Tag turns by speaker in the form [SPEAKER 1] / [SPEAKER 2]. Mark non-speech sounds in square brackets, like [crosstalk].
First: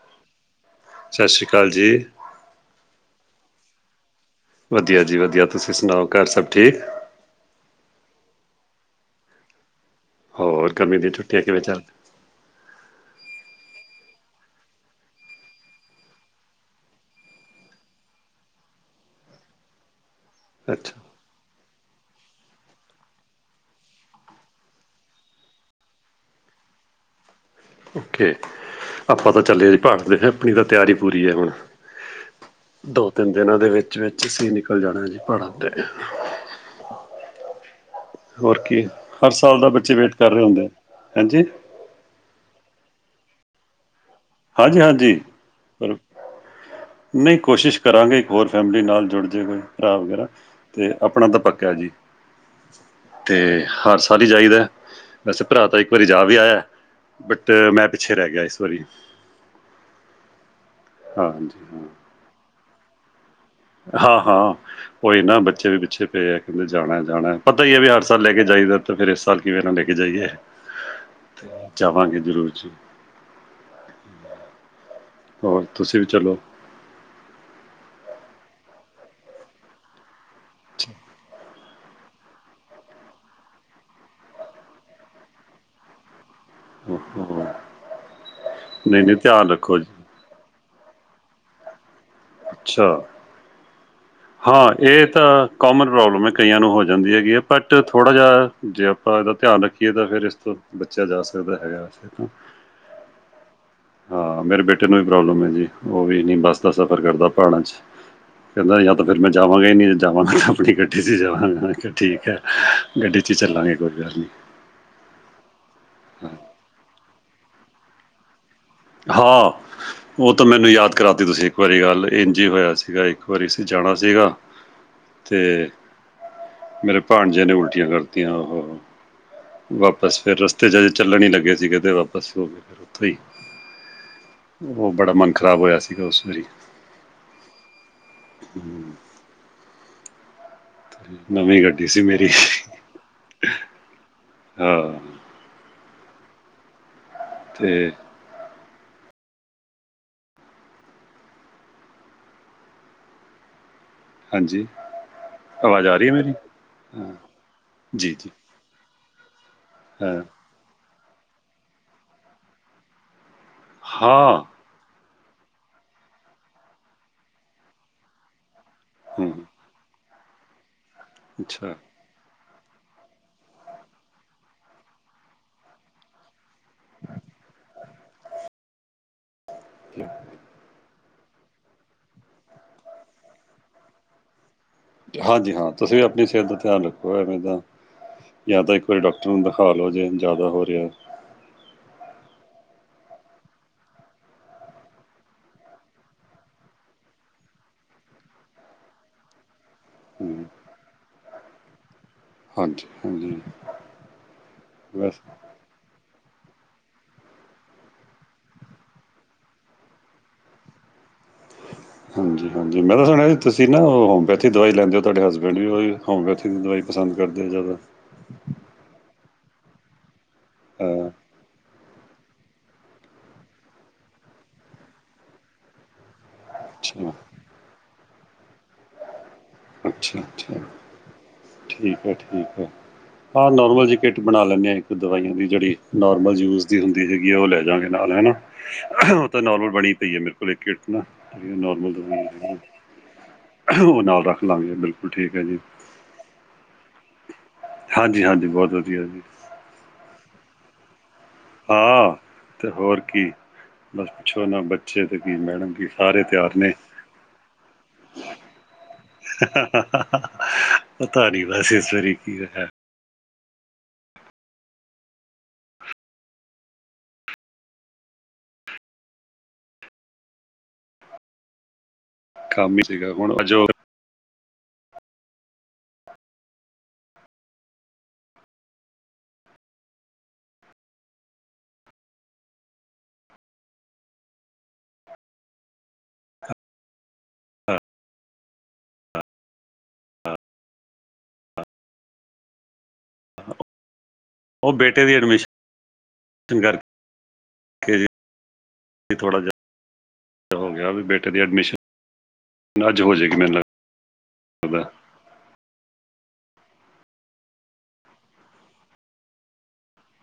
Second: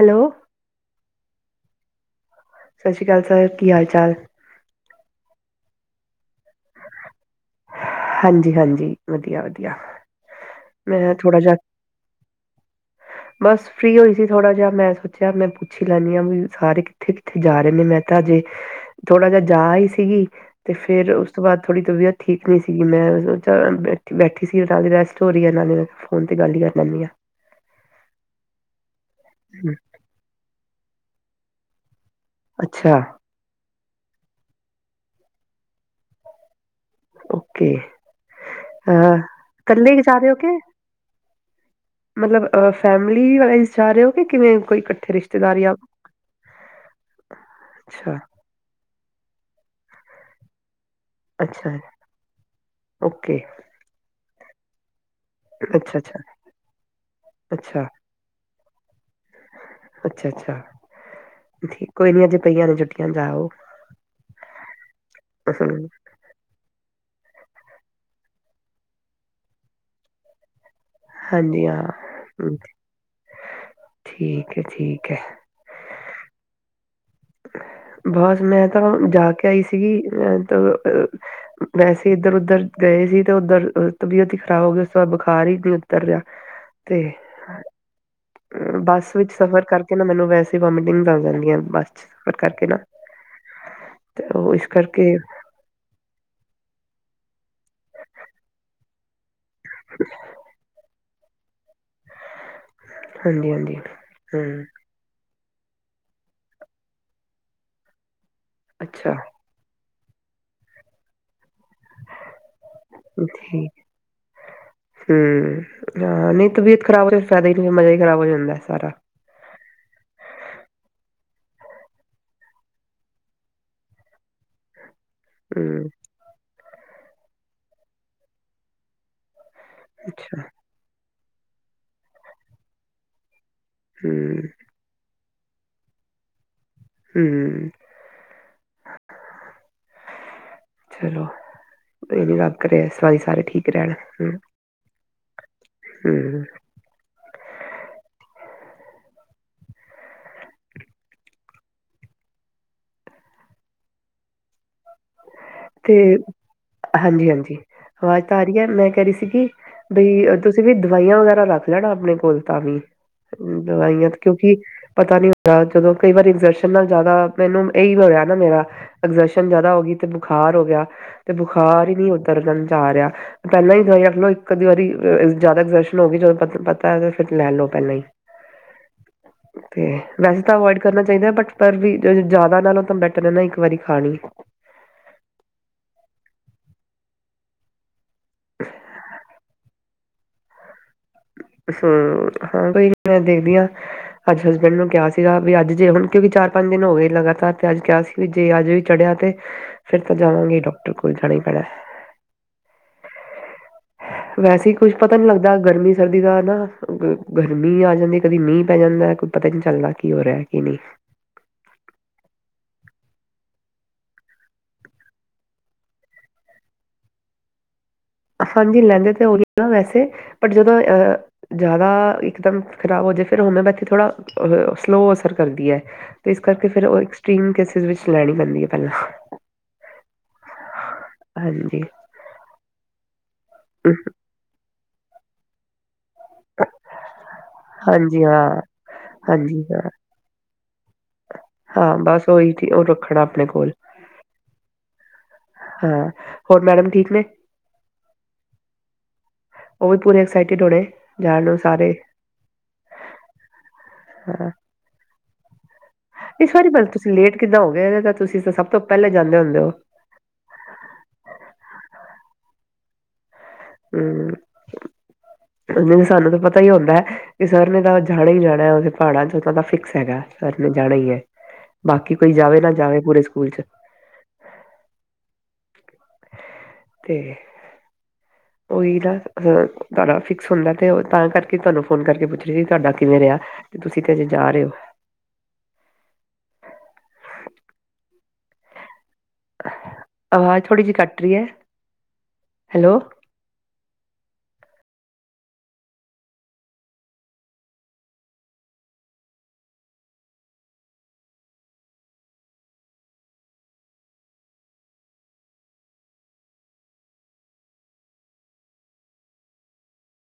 [SPEAKER 1] Hello
[SPEAKER 2] ਸਤਿ ਸ਼੍ਰੀ ਅਕਾਲ ਜੀ।
[SPEAKER 1] ਸਤਿ ਸ਼੍ਰੀ ਅਕਾਲ ਸਰ ਕੀ ਹਾਲ ਚਾਲ।
[SPEAKER 2] ਵਧੀਆ ਜੀ ਵਧੀਆ ਤੁਸੀਂ ਸੁਣਾਓ ਘਰ ਸਭ ਠੀਕ।
[SPEAKER 1] ਹਾਂਜੀ-ਹਾਂਜੀ ਵਧੀਆ-ਵਧੀਆ
[SPEAKER 2] ਹੋਰ ਗਰਮੀ ਦੀਆਂ
[SPEAKER 1] ਮੈਂ ਥੋੜਾ
[SPEAKER 2] ਛੁੱਟੀਆਂ
[SPEAKER 1] ਜਿਹਾ
[SPEAKER 2] ਕਿਵੇਂ ਚੱਲ
[SPEAKER 1] ਬਸ ਫਰੀ ਹੋਈ ਸੀ ਥੋੜਾ ਜਿਹਾ ਮੈਂ ਸੋਚਿਆ ਮੈਂ ਪੁੱਛ ਲੈਂਣੀ ਆਂ ਵੀ ਸਾਰੇ ਕਿੱਥੇ-ਕਿੱਥੇ ਜਾ ਰਏ ਨੇ ਮੈਂ ਤਾਂ ਹਜੇ ਥੋੜਾ ਜਿਹਾ ਜਾ ਆਈ ਸੀਗੀ। ਤੇ
[SPEAKER 2] ਅੱਛਾ
[SPEAKER 1] ਫਿਰ ਉਸ ਤੋਂ ਬਾਅਦ ਥੋੜ੍ਹੀ ਤਬੀਅਤ ਠੀਕ ਨਈ ਸੀ। ਕਿ ਮੈਂ ਬੈਠੀ-ਬੈਠੀ ਸੀ ਨਾਲ ਦੀ ਰੈਸਟ ਹੋ ਰਹੀ ਹੈ ਨਾਲੇ ਮੈਂ ਫੋਨ ਤੇ ਗੱਲ ਹੀ ਕਰ ਲੈਂ ਣੀ ਆਂ।
[SPEAKER 2] ਓਕੇ ਆਪਾਂ ਤਾਂ ਚੱਲੇ ਜੀ ਪਹਾੜ ਤੇ ਆਪਣੀ ਤਾਂ ਤਿਆਰੀ ਪੂਰੀ ਹੈ ਹੁਣ
[SPEAKER 1] ਅੱਛਾ,
[SPEAKER 2] ਦੋ ਤਿੰਨ ਦਿਨਾਂ ਦੇ ਵਿੱਚ ਵਿਚ ਅਸੀਂ ਨਿਕਲ ਜਾਣਾ ਜੀ ਪਹਾੜਾਂ ਤੇ
[SPEAKER 1] ਓਕੇ
[SPEAKER 2] ਹੋਰ ਕੀ
[SPEAKER 1] ਅ
[SPEAKER 2] ਹਰ ਸਾਲ ਦਾ
[SPEAKER 1] ਕੱਲੇ
[SPEAKER 2] ਬੱਚੇ
[SPEAKER 1] ਈ
[SPEAKER 2] ਵੇਟ
[SPEAKER 1] ਜਾ ਰਹੇ
[SPEAKER 2] ਕਰ
[SPEAKER 1] ਓ
[SPEAKER 2] ਰਏ
[SPEAKER 1] ਕੇ
[SPEAKER 2] ਹੁੰਦੇ ਇਥੇ
[SPEAKER 1] ਮਤਲਬ ਅ ਫੈਮਲੀ ਵਾਈਜ਼ ਜਾ ਰਏ ਓ ਕਿ ਕਿਵੇਂ ਕੋਈ ਇਕੱਠੇ
[SPEAKER 2] ਹਾਂਜੀ-ਹਾਂਜੀ
[SPEAKER 1] ਰਿਸ਼ਤੇਦਾਰ ਜਾਂ
[SPEAKER 2] ਪਰ ਨਈ ਕੋਸ਼ਿਸ਼ ਕਰਾਂਗੇ ਇੱਕ
[SPEAKER 1] ਅੱਛਾ-ਅੱਛਾ,
[SPEAKER 2] ਹੋਰ ਫੈਮਲੀ ਨਾਲ ਜੁੜ ਜੇ ਕੋਈ ਭਰਾ ਵਗੈਰਾ ਤੇ ਆਪਣਾ ਤਾਂ ਪੱਕਾ ਜੀ ਤੇ
[SPEAKER 1] ਓਕੇ
[SPEAKER 2] ਹਰ ਸਾਲ ਹੀ ਜਾਈਦਾ। ਵੈਸੇ ਭਰਾ ਤਾਂ ਇੱਕ
[SPEAKER 1] ਅੱਛਾ।
[SPEAKER 2] ਵਾਰੀ ਜਾ ਵੀ ਆਇਆ ਬਟ ਮੈਂ ਪਿੱਛੇ ਰਹਿ ਗਿਆ ਇਸ ਵਰੀ
[SPEAKER 1] ਅੱਛਾ-ਅੱਛਾ
[SPEAKER 2] ਹਾਂਜੀ ਹਾਂ
[SPEAKER 1] ਠੀਕ ਕੋਈ ਨੀ ਅਜੇ ਪਈਆਂ ਨੇ ਛੁੱਟੀਆਂ ਜਾ ਆਉ।
[SPEAKER 2] ਹਾਂ-ਹਾਂ ਉਹੀ ਨਾ ਬੱਚੇ ਵੀ
[SPEAKER 1] ਹਮ,
[SPEAKER 2] ਪਿੱਛੇ ਫਿਰ ਕੈਂਦੇ ਜਾਣਾ ਜਾਣਾ ਪਤਾ ਹੀ ਹੈ ਵੀ ਹਰ ਸਾਲ ਲੈ ਕੇ ਜਾਈਦਾ ਤਾਂ ਫਿਰ ਇਸ ਸਾਲ ਕਿਵੇਂ ਨਾ ਲੈ ਕੇ ਜਾਈਏ।
[SPEAKER 1] ਹਾਂਜੀ
[SPEAKER 2] ਜਾਵਾਂਗੇ
[SPEAKER 1] ਹਾਂ
[SPEAKER 2] ਜ਼ਰੂਰ ਜੀ
[SPEAKER 1] ਠੀਕ ਹੈ ਠੀਕ ਹੈ।
[SPEAKER 2] ਹੋਰ ਤੁਸੀਂ ਵੀ ਚਲੋ।
[SPEAKER 1] ਬਸ ਮੈਂ ਤਾਂ ਜਾ ਕੇ ਆਈ ਸੀਗੀ ਅ ਤ ਅ ਵੈਸੇ ਏਧਰ ਉੱਧਰ ਗਏ ਸੀ ਤੇ ਉੱਧਰ ਤਬੀਅਤ ਹੀ ਖ਼ਰਾਬ ਹੋ ਗਈ, ਉਸ ਤੋਂ ਬਾਅਦ ਬੁਖ਼ਾਰ ਹੀ ਨਹੀਂ ਉਤਰ ਰੇਹਾ। ਤੇ
[SPEAKER 2] ਓਹੋ ਨਹੀਂ-ਨਹੀਂ
[SPEAKER 1] ਬੱਸ ਵਿੱਚ
[SPEAKER 2] ਧਿਆਨ
[SPEAKER 1] ਸਫ਼ਰ
[SPEAKER 2] ਰੱਖੋ ਜੀ
[SPEAKER 1] ਕਰਕੇ ਨਾ ਮੈਨੂੰ ਵੈਸ ਵੋਮਿਟਿੰਗਜ਼ ਆ ਜਾਂਦੀਆਂ ਬੱਸ ਚ, ਸਫ਼ਰ ਕਰਕੇ ਨਾ।
[SPEAKER 2] ਅੱਛਾ
[SPEAKER 1] ਤੇ ਉਹ
[SPEAKER 2] ਹਾਂ
[SPEAKER 1] ਇਸ
[SPEAKER 2] ਏਹ
[SPEAKER 1] ਕਰਕੇ
[SPEAKER 2] ਤਾਂ ਕੋਮਨ ਪ੍ਰੋਬਲਮ ਏ ਕਈਆਂ ਨੂੰ ਹੋ ਜਾਂਦੀ ਹੈਗੀ ਏ, ਬਟ ਥੋੜ੍ਹਾ ਜੇਹਾ ਜੇ ਆਂ ਏਹਦਾ ਧੇਆਨ ਰੱਖੀਏ ਤਾਂ ਫਿਰ ਇਸ ਤੋਂ ਬੱਚੇਯਾ ਜਾ ਸਕਦਾ ਹੈਗਾ।
[SPEAKER 1] ਹਾਂਜੀ-ਹਾਂਜੀ, ਹਮ।
[SPEAKER 2] ਤੇਨੂੰ ਵੀ ਪ੍ਰੋਬਲਮ ਹੈ ਜੀ, ਉਹ ਵੀ ਨੀ ਬੱਸ ਦਾ ਸਫ਼ਰ ਕਰਦਾ ਪਹਾੜਾਂ ਚੱ, ਕੇਹੰਦਾ ਯਾ
[SPEAKER 1] ਅੱਛਾ
[SPEAKER 2] ਜਾਵਾਂਗੇ ਨੀ, ਜੇ ਜਾਵਾਂਗਾ ਤੇ ਆਪਣੀ ਗੱਡੀ ਚੱ ਜਾਵਾਂ ਠੀਕ ਹੈ ਗੱਡੀ ਚ ਚੱਲਾਂਗੇ, ਕੋਈ ਗੱਲ ਨਹੀਂ।
[SPEAKER 1] ਹਮ ਹਾਂ ਨਹੀਂ ਤਬੀਅਤ ਖ਼ਰਾਬ ਹੋਏ ਫਾਏਦਾ ਹੀ ਨਹੀਂ, ਮਜ਼ਾ ਹੀ ਖਰਾਬ ਹੋ ਜਾਂਦਾ ਸਾਰਾ।
[SPEAKER 2] ਹਾਂ। ਉਹ ਤਾਂ ਮੈਨੂੰ ਯਾਦ ਕਰਾਤੀ ਤੁਸੀਂ ਇੱਕ ਵਾਰੀ ਗੱਲ, ਇੰਝ ਹੀ ਹੋਇਆ ਸੀਗਾ, ਇੱਕ ਵਾਰੀ ਅਸੀ ਜਾਣਾ ਸੀਗਾ
[SPEAKER 1] [inaudible]
[SPEAKER 2] ਤੇ
[SPEAKER 1] ਹੂੰ
[SPEAKER 2] ਮੇਰੇ ਭਾਂਜੇ ਨੇ ਉਲਟੀਆਂ ਕਰਤੀਆਂ ਹੋ-ਹੋ-ਹੋ। ਵਾਪਸ ਫੇਰ
[SPEAKER 1] ਅੱਛਾ
[SPEAKER 2] ਰਸਤੇ ਚੱ ਅਜੇ ਚੱਲਣ ਈ ਲੱਗੇ ਸੀਗੇ ਤੇ ਵਾਪਸ ਹੋ ਗਏ ਉੱਥੋਂ ਹੀ।
[SPEAKER 1] ਹਮ।
[SPEAKER 2] ਉਹ ਬੜਾ ਮਂਨ ਖਰਾਬ ਹੋਏਆ ਸੀਗਾ ਉਸ ਵਾਰੀ।
[SPEAKER 1] ਹਮ।
[SPEAKER 2] ਹਮ,
[SPEAKER 1] ਚਲੋ
[SPEAKER 2] ਨਵੀਂ ਗੱਡੀ ਸੀ
[SPEAKER 1] ਏਹ
[SPEAKER 2] ਮੇਰੀ
[SPEAKER 1] ਨੀ ਰਬ ਕਰੇ ਐਸ ਵਾਰੀ ਸਾਰੇ ਠੀਕ ਰੇਹਣ, ਹਮ।
[SPEAKER 2] ਹਾਂ।
[SPEAKER 1] ਹਮ।
[SPEAKER 2] ਤੇ ਹਾਂਜੀ? ਆਵਾਜ਼
[SPEAKER 1] ਤੇ
[SPEAKER 2] ਆ ਰਹੀ ਹੈ ਮੇਰੀ ਹਾਂ,
[SPEAKER 1] ਹਾਂਜੀ-ਹਾਂਜੀ
[SPEAKER 2] ਜੀ
[SPEAKER 1] ਆਵਾਜ਼
[SPEAKER 2] ਜੀ
[SPEAKER 1] ਤਾਂ ਦੀਗੇ, ਮੈ ਕੇਹ ਰਹੀ ਸੀਗੀ
[SPEAKER 2] ਹਾਂ
[SPEAKER 1] ਬਈ ਅ ਤੁਸੀ ਵੀ ਦਵਾਈਆਂ ਵਗੈਰਾ ਰੱਖ ਲੈਣਾ ਆਪਣੇ ਕੋਲ ਤਾਂ ਵੀ। ਦਵਾਈਆਂ ਤੇ
[SPEAKER 2] ਹਾਂ
[SPEAKER 1] ਕਿਉਂਕਿ ਪਤਾ ਨੀ ਹੁੰਦਾ, ਜਦੋ ਕਈ ਵਾਰੀ ਐਗਜਰਸ਼ਨ ਨਾਲ ਜਾਦਾ ਆਪਣੇ ਨੂੰ ਏਹੀ ਹੋਇਆ ਨਾ ਮੇਰਾ,
[SPEAKER 2] ਹਮ,
[SPEAKER 1] ਐਗਜਰਸ਼ਨ ਜਾਅਦਾ ਹੋ ਗਈ। ਤੇ ਬੁਖਾਰ ਹੋ ਗਿਆ ਤੇ
[SPEAKER 2] ਅੱਛਾ
[SPEAKER 1] ਬੁਖਾਰ ਹੀ ਨਹੀ ਉਤਰਣ ਜਾ ਰੇਆ। ਪਤਾ ਨਹੀਂ ਦਵਾਈ ਰੱਖ ਲਓ ਇਕ ਅੱਧ ਵਾਰੀ ਅ ਜਾਅਦਾ ਐਗਜਰਸ਼ਨ ਹੋ ਗਈ ਜਦੋ ਤ ਪਤਾ ਏ ਤੇ ਫੇਰ ਲੈ ਲਓ ਪੇਹਲੇ ਹੀ, ਤੇ ਵੈਸੇ ਤਾਂ ਅਵੋਇਡ ਕਰਨਾ ਚਾਹੀਦਾ, ਬਟ ਪਰ ਵੀ ਜ ਜਾਅਦਾ ਨਾਲੋ ਤਾਂ ਬੈਟਰ ਹੈ ਨਾ ਇਕ ਵਾਰੀ ਖਾਣੀ।
[SPEAKER 2] ਹਾਂਜੀ ਹਾਂ ਤੁਸੀ ਵੀ ਅਪਣੀ ਸੇਹਤ ਦਾ ਧਿਆਨ ਰੱਖੋ ਐਵੇ ਦਾਂ ਯਾ ਤਾਂ ਏਕ ਵਾਰੀ ਡੋਕਟਰ ਨੂੰ ਦੇਖਾ ਲੋ ਜੇਨ ਜਾਅਦਾ ਹੋ ਰੇਹਾ ਏ।
[SPEAKER 1] ਹੂੰ ਹਾਂ ਕੋਈ ਨੀ, ਮੈ ਦੇਖਦੀ ਆ ਅਜ ਹਸਬੈਂਡ ਨੂੰ ਕੇਹਾ ਸੀਗਾ ਵੀ ਅਜ ਜੇ ਹੁਣ ਕਿਉਕਿ ਚਾਰ ਪੰਜ ਦਿਨ ਹੋ ਗਏ ਲਗਾਤਾਰ ਤੇ ਅਜ ਕੇਹਾ ਸੀ। ਵੀ ਜੇ ਅਜ ਵੀ ਚੜੇਆ ਤੇ ਫਿਰ ਤਾਂ
[SPEAKER 2] ਹੂੰ
[SPEAKER 1] ਜਾਵਾਂਗੇ ਈ ਡੋਕਟਰ ਕੋਲ ਜਾਣਾ ਹੀ ਪੈਣਾ ਹ।
[SPEAKER 2] ਹਾਂਜੀ-ਹਾਂਜੀ।
[SPEAKER 1] ਵੈਸੇ ਈ ਕੁਛ ਪਤਾ ਨੀ ਲਗਦਾ ਗਰਮੀ ਸਰਦੀ ਦਾ ਨਾ, ਗਰਮੀ ਆ ਜਾਂਦੀ, ਕਦੀ ਮੀਂਹ ਪੈ ਜਾਂਦਾ ਕੁ ਪਤਾ ਹੀ ਨਹੀ ਚਲਦਾ ਕੀ ਹੋ ਰੇਹਾ ਕੀ ਨਹੀ? [inaudible]
[SPEAKER 2] ਹਾਂਜੀ-ਹਾਂਜੀ ਮੈ ਤਾਂ ਸੁਣੇਆ ਜੀ ਤੁਸੀ ਨਾ ਉਹ ਹੋਮਪੈਥਿਕ ਦਵਾਈ ਲੈਂਦੇ ਔ, ਤੁਹਾਡੇ ਹਸਬੈਂਡ ਵੀ ਉਹ ਵੀ ਹੋਮੋਪੈਥੀ ਦੀ ਦਵਾਈ ਪਸੰਦ ਕਰਦੇ ਓ ਜਾਅਦਾ?
[SPEAKER 1] ਹਾਂਜੀ ਲੈਂਦੇ ਤੇ ਓਹੀ ਆ ਵੈਸੇ, ਬਟ ਜਦੋ
[SPEAKER 2] ਹਾਂ
[SPEAKER 1] ਅਹ ਜਾਦਾ ਇਕਦਮ ਖਰਾਬ ਹੋ ਜੇ ਫਿਰ ਹੋਮਿਓਪੈਥੀ ਥੋੜਾ ਅ ਸਲੋਅ ਅਸਰ ਕਰਦੀ ਐ। ਤੇ ਇਸ ਕਾਰਕੇ ਫਿਰ ਓ
[SPEAKER 2] ਅੱਛਾ
[SPEAKER 1] ਐਕਸਟ੍ਰੀਮ ਕੇਸਿਸ ਵਿਚ ਲੈਣੀ ਪੈਂਦੀ ਏ ਪ੍ਹੈਲਾਂ।
[SPEAKER 2] ਅਛਾ-ਅਛਾ,
[SPEAKER 1] ਹਾਂਜੀ
[SPEAKER 2] ਠੀਕ ਐ, ਠੀਕ ਐ, ਹਾਂ ਨੋਰਮਲ ਜੀ ਕਿਟ ਬਣਾ ਲੈਂਨੇ ਆਂ, ਇੱਕ ਦਵਾਈ ਹੂਂਦੀ ਜੇੜੀ ਨੋਰਮਲ ਯੂਜ਼ ਦੀ ਹੁੰਦੀ ਹੈਗੀ ਐ, ਓ ਲੈ ਜਾਂਗੇ ਨਾਲ
[SPEAKER 1] ਹਾਂਜੀ
[SPEAKER 2] ਹੈਨਾ,
[SPEAKER 1] ਹਾਂ
[SPEAKER 2] ਓ ਤਾਂ
[SPEAKER 1] ਹਾਂਜੀ
[SPEAKER 2] ਨੋਰਮਲ
[SPEAKER 1] ਹਾਂ
[SPEAKER 2] ਬਣੀ ਪਈ ਏ ਮੇਰੇ ਕੋਲ ਕੋਲ ਇਕ ਕਿੱਟ ਨਾ, ਨੋਰਮਲ
[SPEAKER 1] ਹਾਂ
[SPEAKER 2] ਜੀ ਬਣੀ
[SPEAKER 1] ਬਸ ਉਹੀ
[SPEAKER 2] ਪਈ
[SPEAKER 1] ਠੀ- ਉਹ ਰੱਖਣਾ ਆਪਣੇ ਕੋਲ
[SPEAKER 2] ਏ, ਓ ਨਾਲ ਰਾੱਖ ਬਿਲਕੁਲ ਠੀਕ ਹੈ ਜੀ।
[SPEAKER 1] ਹਾਂ, ਹੋਰ ਮੈਡਮ ਠੀਕ ਨੇ?
[SPEAKER 2] ਹਾਂਜੀ-ਹਾਂਜੀ ਬੋਤ ਵਦੀਆ ਜੀ।
[SPEAKER 1] ਓ ਵੀ ਪੂਰੇ ਐਕਸਾਈਟਿਡ ਹੋਣੇ? ਜਾਣ ਨੂੰ ਸਾਰੇ
[SPEAKER 2] ਹਾਂ ਤੇ ਹੋਰ ਕੀ ਬਾੱਸ ਪੁੱਛੋ
[SPEAKER 1] ਹਾਂ
[SPEAKER 2] ਨਾ, ਬੱਚੇ ਤੇ ਕੀ, ਮੈਡਮ ਕੀ। ਸਾਰੇ
[SPEAKER 1] ਇਸ
[SPEAKER 2] ਤਿਆਰ
[SPEAKER 1] ਵਾਰੀ
[SPEAKER 2] ਨੇ।
[SPEAKER 1] ਬਸ ਤੂਸੀ ਲੇਟ ਕਿਦਾਂ ਹੋ ਗੇ, ਨੀ ਤਾਂ ਤੂਸੀ ਤਾਂ ਸਬ ਤੋਂ ਪ੍ਹੈਲੇ ਜਾਂਦੇ ਹੁੰਦੇ ਓ?
[SPEAKER 2] ਪਤਾ ਨੀ ਬਾੱਸ ਇਸ ਵਾਰੀ ਕੀ ਹੈਏਆ।
[SPEAKER 1] ਹੂੰ, ਨਈ ਸਾਨੂੰ ਤੇ ਪਤਾ ਈ ਹੁੰਦੈ। ਤੇ ਸਰ ਨੇ ਤਾਂ ਜਾਣਾ ਈ ਜਾਣੈ ਓਥੇ ਪਹਾੜਾਂ ਚ, ਓਦਾ ਫਿਕਸ ਹੈਗੈ ਸਰ ਨੇ ਜਾਣਾ ਈ ਐ। ਬਾਕੀ ਕੋਈ ਜਾਵੇ ਨਾ
[SPEAKER 2] ਕੰਮ ਹੀ
[SPEAKER 1] ਜਾਵੇ
[SPEAKER 2] ਸੀਗਾ
[SPEAKER 1] ਪੂਰੇ
[SPEAKER 2] ਹੁਣ
[SPEAKER 1] ਸੂਕੂਲ ਚ।
[SPEAKER 2] ਜੋ ਉਹ
[SPEAKER 1] ਤੇ ਓਈ ਨਾ ਤੂਆਡਾ ਫਿਕਸ ਹੁੰਦੈ ਤੇ ਓ ਤਾਂ ਕਾਰਕੇ ਤੂਆਨੂੰ ਫੋਨ ਕਾਰਕੇ ਪੁੱਛ ਰੀ ਸੀ, ਤੂਆਡਾ ਕਿਵੇਂ ਰੇਆ। ਤੇ ਤੂਸੀ ਤੇ ਅਜੇ ਜਾ ਰੇ ਓ। ਅਵਾਜ ਥੋੜੀ ਜੀ ਕਾੱਟ ਰੀ ਐ, ਹੈਲੋ।
[SPEAKER 2] ਓ ਬੇਟੇ ਦੀ ਐਡਮਿਸ਼ਨ [unintelligible] ਥੋੜਾ ਜਾ। ਹੋ ਗੇਆ ਵੀ ਬੇਟੇ ਦੀ ਐਡਮਿਸ਼ਨ [unintelligible] ਆੱਜ ਹੋ ਜੇਗੀ ਮੈਨ ਲਗਦੈ।